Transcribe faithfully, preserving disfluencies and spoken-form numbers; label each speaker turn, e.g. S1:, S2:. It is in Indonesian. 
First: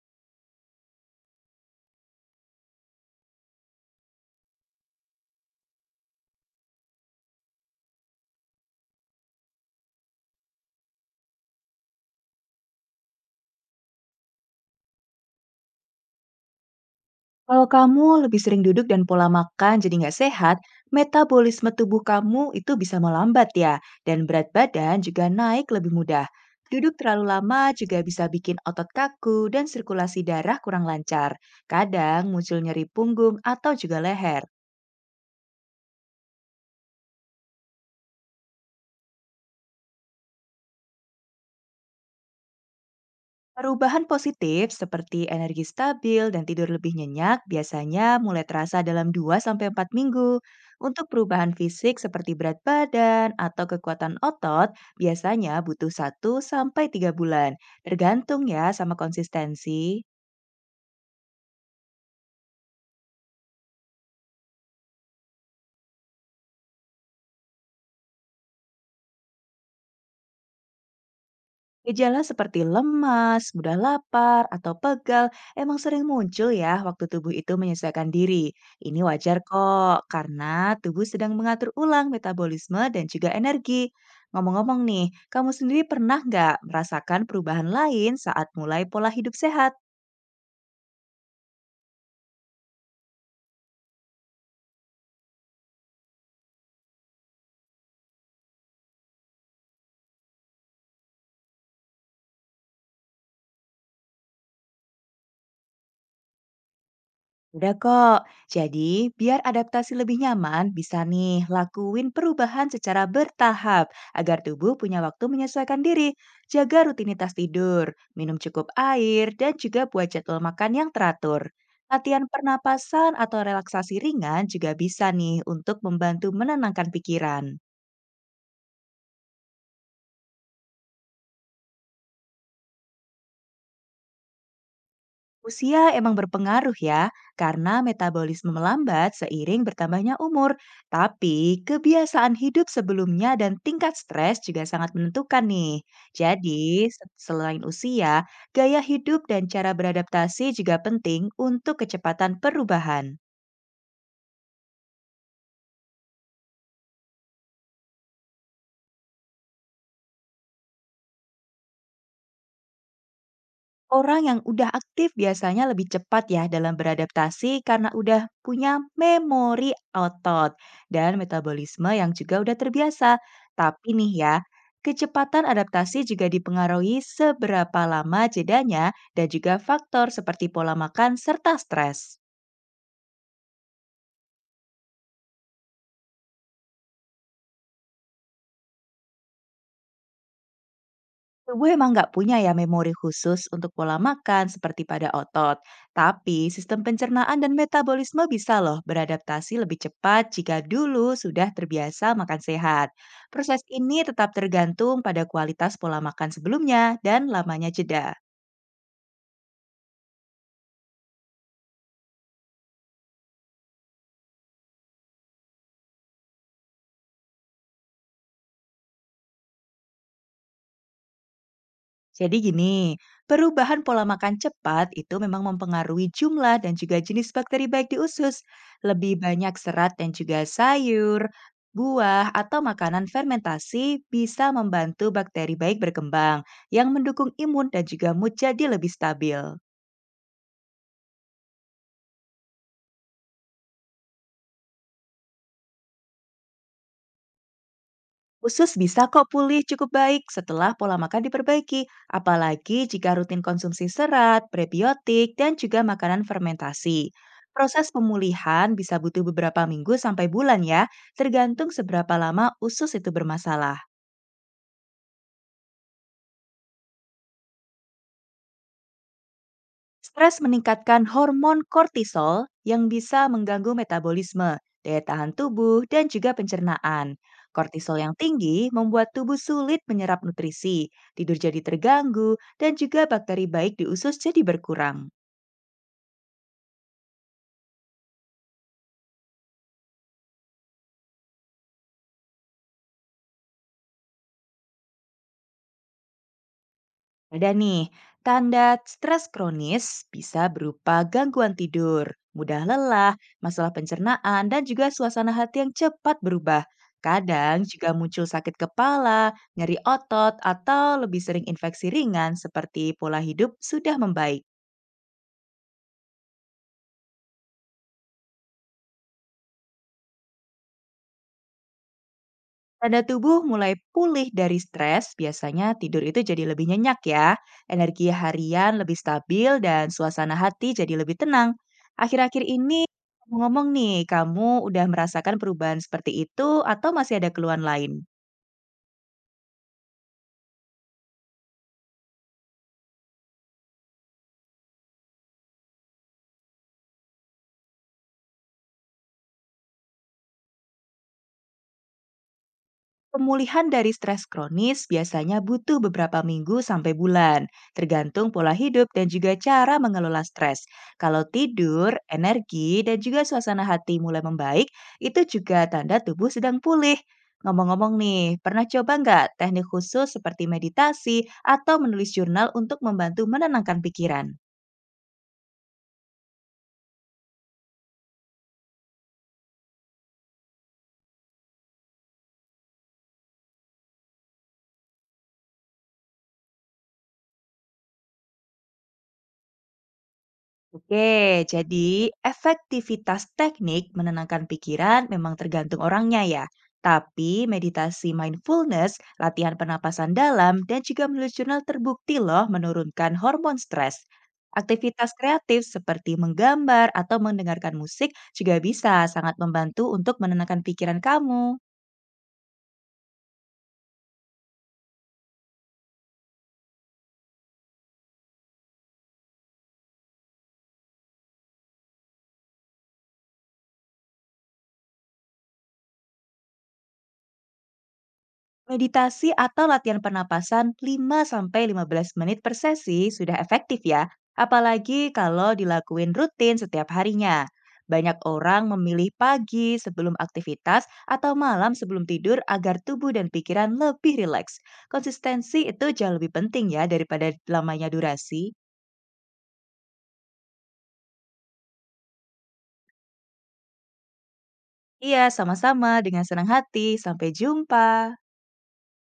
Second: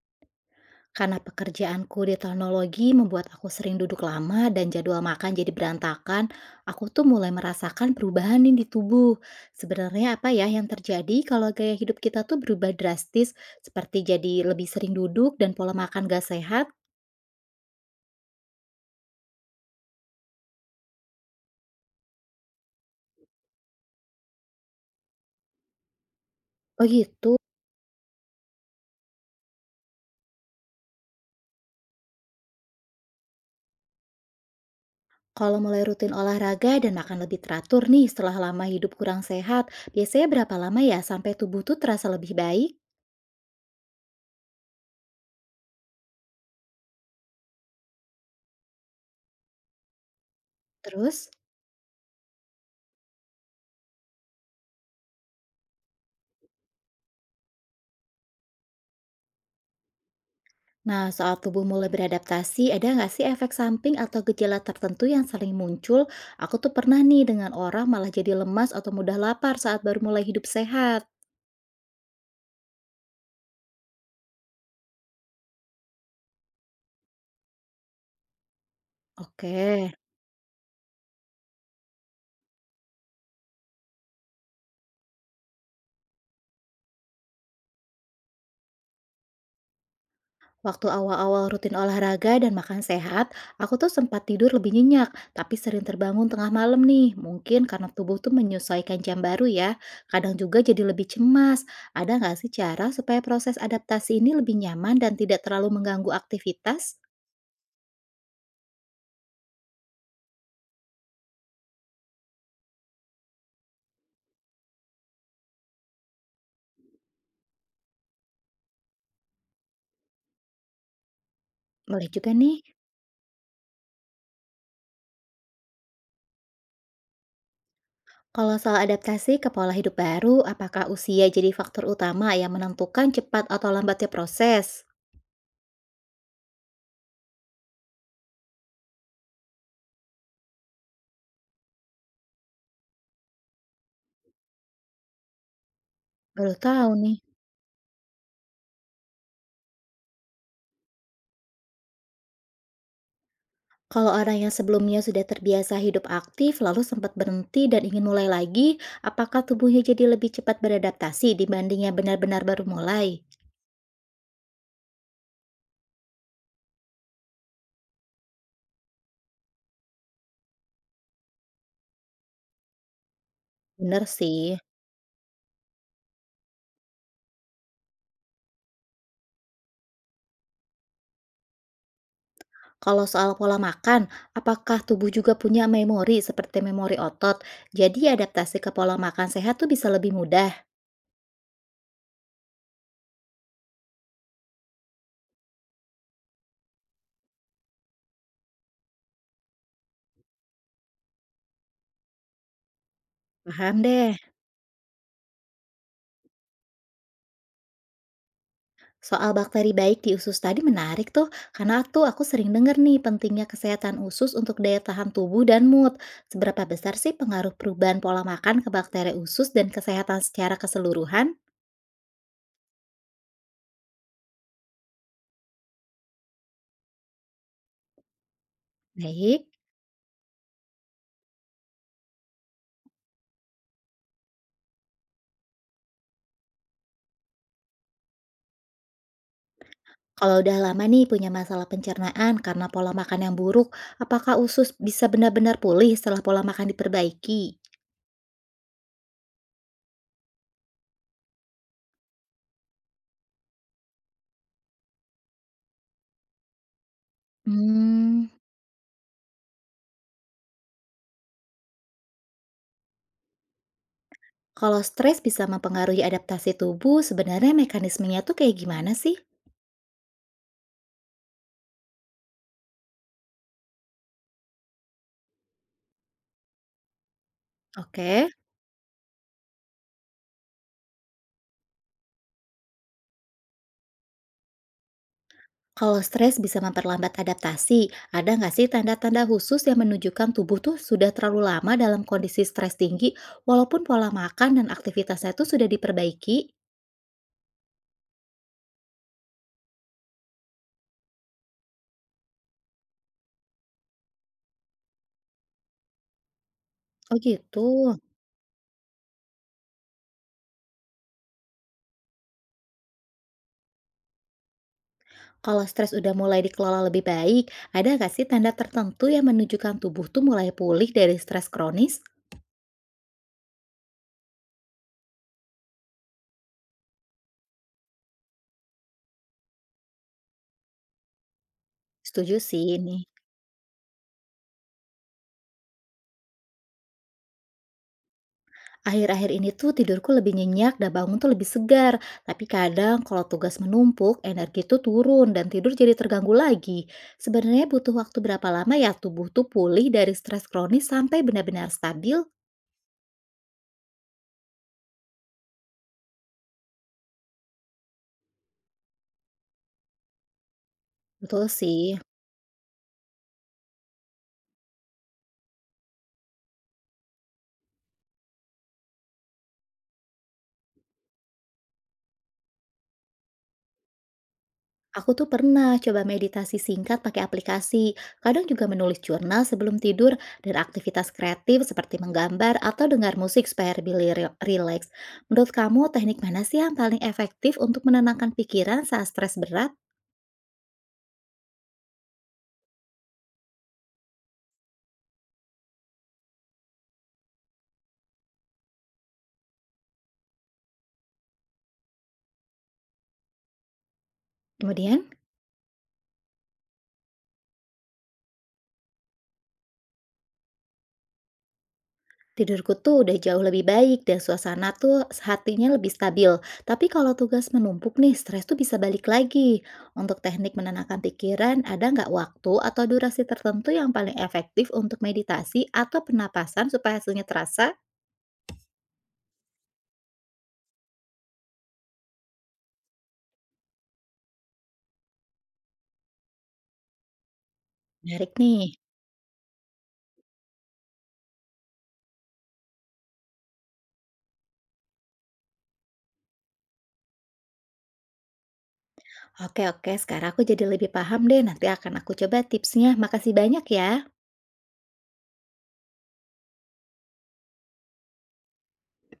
S1: Karena pekerjaanku di teknologi membuat aku sering duduk lama dan jadwal makan jadi berantakan, aku tuh mulai merasakan perubahan nih di tubuh. Sebenarnya apa ya yang terjadi kalau gaya hidup kita tuh berubah drastis, seperti jadi lebih sering duduk dan pola makan gak sehat?
S2: Kalau kamu lebih sering duduk dan pola makan jadi nggak sehat, metabolisme tubuh kamu itu bisa melambat ya, dan berat badan juga naik lebih mudah.
S1: Oh
S2: Duduk terlalu
S1: gitu.
S2: lama juga bisa bikin otot kaku dan sirkulasi darah kurang lancar. Kadang muncul nyeri punggung atau juga leher.
S1: Kalau mulai rutin olahraga dan makan lebih teratur nih setelah lama hidup kurang sehat, biasanya berapa lama ya sampai tubuh tuh terasa lebih baik?
S2: Perubahan positif seperti energi stabil dan tidur lebih nyenyak biasanya mulai terasa dalam dua sampai empat minggu. Untuk
S1: Terus?
S2: perubahan fisik seperti berat badan atau kekuatan otot biasanya butuh satu sampai tiga bulan, tergantung ya sama konsistensi.
S1: Nah, soal tubuh mulai beradaptasi, ada nggak sih efek samping atau gejala tertentu yang sering muncul? Aku tuh pernah nih dengan orang malah jadi lemas atau mudah lapar saat baru mulai hidup sehat.
S2: Gejala seperti lemas, mudah lapar, atau pegal emang sering muncul ya waktu tubuh itu menyesuaikan diri. Ini wajar
S1: Oke,
S2: kok, karena tubuh sedang mengatur ulang metabolisme dan juga energi. Ngomong-ngomong nih, kamu sendiri pernah nggak merasakan perubahan lain saat mulai pola hidup sehat?
S1: waktu awal-awal rutin olahraga dan makan sehat, aku tuh sempat tidur lebih nyenyak, tapi sering terbangun tengah malam nih. Mungkin karena tubuh tuh menyesuaikan jam baru ya. Kadang juga jadi lebih cemas. Ada nggak sih cara supaya proses adaptasi ini lebih nyaman dan tidak terlalu mengganggu aktivitas?
S2: Udah kok. Jadi, biar adaptasi lebih nyaman, bisa nih lakuin perubahan secara bertahap agar tubuh punya waktu menyesuaikan diri. Jaga rutinitas tidur, minum cukup air, dan juga buat jadwal makan yang teratur.
S1: Boleh
S2: Latihan
S1: juga nih.
S2: pernapasan atau relaksasi ringan juga bisa nih untuk membantu menenangkan pikiran.
S1: Kalau soal adaptasi ke pola hidup baru, apakah usia jadi faktor utama yang menentukan cepat atau lambatnya proses?
S2: Usia emang berpengaruh ya, karena metabolisme melambat seiring bertambahnya umur. Tapi kebiasaan hidup sebelumnya dan tingkat stres juga sangat menentukan nih.
S1: Baru
S2: Jadi,
S1: tahu
S2: se-
S1: nih.
S2: selain usia, gaya hidup dan cara beradaptasi juga penting untuk kecepatan perubahan.
S1: Kalau orang yang sebelumnya sudah terbiasa hidup aktif, lalu sempat berhenti dan ingin mulai lagi, apakah tubuhnya jadi lebih cepat beradaptasi dibanding yang benar-benar baru mulai?
S2: Orang yang udah aktif biasanya lebih cepat ya dalam beradaptasi karena udah punya memori otot dan metabolisme yang juga udah terbiasa. Tapi
S1: Bener
S2: nih ya,
S1: sih.
S2: kecepatan adaptasi juga dipengaruhi seberapa lama jedanya dan juga faktor seperti pola makan serta stres.
S1: Kalau soal pola makan, apakah tubuh juga punya memori seperti memori otot? Jadi adaptasi ke pola makan sehat tuh bisa lebih mudah.
S2: Tubuh emang nggak punya ya memori khusus untuk pola makan seperti pada otot, tapi sistem pencernaan dan metabolisme bisa loh beradaptasi lebih cepat jika dulu sudah terbiasa makan sehat. Proses
S1: Paham
S2: ini
S1: deh.
S2: tetap tergantung pada kualitas pola makan sebelumnya dan lamanya jeda.
S1: Soal bakteri baik di usus tadi menarik tuh, karena tuh aku sering denger nih pentingnya kesehatan usus untuk daya tahan tubuh dan mood. Seberapa besar sih pengaruh perubahan pola makan ke bakteri usus dan kesehatan secara keseluruhan?
S2: Jadi gini, perubahan pola makan cepat itu memang mempengaruhi jumlah dan juga jenis bakteri baik di usus. Lebih
S1: Baik,
S2: banyak serat dan juga sayur, buah, atau makanan fermentasi bisa membantu bakteri baik berkembang yang mendukung imun dan juga mood jadi lebih stabil.
S1: kalau udah lama nih punya masalah pencernaan karena pola makan yang buruk, apakah usus bisa benar-benar pulih setelah pola makan diperbaiki?
S2: Usus bisa kok pulih cukup baik setelah pola makan diperbaiki, apalagi jika rutin konsumsi serat, prebiotik, dan juga makanan fermentasi. Proses
S1: Hmm,
S2: pemulihan bisa butuh beberapa minggu sampai bulan ya, tergantung seberapa lama usus itu bermasalah.
S1: kalau stres bisa mempengaruhi adaptasi tubuh, sebenarnya mekanismenya tuh kayak gimana sih?
S2: Stres meningkatkan hormon kortisol yang bisa mengganggu metabolisme, daya tahan tubuh, dan juga pencernaan. Kortisol yang
S1: Oke.
S2: tinggi membuat tubuh sulit menyerap nutrisi, tidur jadi terganggu, dan juga bakteri baik di usus jadi berkurang.
S1: Kalau stres bisa memperlambat adaptasi, ada nggak sih tanda-tanda khusus yang menunjukkan tubuh tuh sudah terlalu lama dalam kondisi stres tinggi, walaupun pola makan dan aktivitasnya tuh sudah diperbaiki?
S2: Ada nih, tanda stres kronis bisa berupa gangguan tidur, mudah lelah, masalah pencernaan, dan juga suasana hati yang cepat berubah.
S1: Oh
S2: Kadang
S1: gitu.
S2: juga muncul sakit kepala, nyeri otot, atau lebih sering infeksi ringan seperti pola hidup sudah membaik.
S1: Kalau stres udah mulai dikelola lebih baik, ada nggak sih tanda tertentu yang menunjukkan tubuh tuh mulai pulih dari stres kronis?
S2: Tanda tubuh mulai pulih dari stres, biasanya tidur itu jadi lebih nyenyak ya, energi harian lebih stabil, dan suasana hati jadi lebih tenang.
S1: Setuju
S2: Akhir-akhir
S1: sih
S2: ini,
S1: ini.
S2: ngomong nih, kamu udah merasakan perubahan seperti itu atau masih ada keluhan lain?
S1: Akhir-akhir ini tuh tidurku lebih nyenyak dan bangun tuh lebih segar. Tapi kadang kalau tugas menumpuk, energi tuh turun dan tidur jadi terganggu lagi. Sebenarnya butuh waktu berapa lama ya tubuh tuh pulih dari stres kronis sampai benar-benar stabil?
S2: Pemulihan dari stres kronis biasanya butuh beberapa minggu sampai bulan, tergantung pola hidup dan juga cara mengelola stres. Kalau
S1: Betul
S2: tidur,
S1: sih.
S2: energi, dan juga suasana hati mulai membaik, itu juga tanda tubuh sedang pulih. Ngomong-ngomong nih, pernah coba nggak teknik khusus seperti meditasi atau menulis jurnal untuk membantu menenangkan pikiran?
S1: Aku tuh pernah coba meditasi singkat pakai aplikasi, kadang juga menulis jurnal sebelum tidur, dan aktivitas kreatif seperti menggambar atau dengar musik supaya lebih ri- rileks. Menurut kamu, teknik mana sih yang paling efektif untuk menenangkan pikiran saat stres berat?
S2: Oke, jadi efektivitas teknik menenangkan pikiran memang tergantung orangnya ya. Tapi meditasi mindfulness, latihan pernapasan dalam, dan juga menulis jurnal terbukti loh menurunkan hormon stres.
S1: Kemudian,
S2: Aktivitas kreatif seperti menggambar atau mendengarkan musik juga bisa sangat membantu untuk menenangkan pikiran kamu.
S1: tidurku tuh udah jauh lebih baik dan suasana tuh hatinya lebih stabil. Tapi kalau tugas menumpuk nih, stres tuh bisa balik lagi. Untuk teknik menenangkan pikiran, ada nggak waktu atau durasi tertentu yang paling efektif untuk meditasi atau penapasan supaya hasilnya terasa?
S2: Meditasi atau latihan pernapasan lima sampai lima belas menit per sesi sudah efektif ya, apalagi kalau dilakuin rutin setiap harinya. Banyak
S1: Menarik
S2: orang
S1: nih.
S2: memilih pagi sebelum aktivitas atau malam sebelum tidur agar tubuh dan pikiran lebih rileks. Konsistensi itu jauh lebih penting ya daripada lamanya durasi.
S1: Oke, oke. Sekarang aku jadi lebih paham deh. Nanti akan aku coba tipsnya. Makasih banyak ya.
S2: Iya, sama-sama. Dengan senang hati. Sampai jumpa.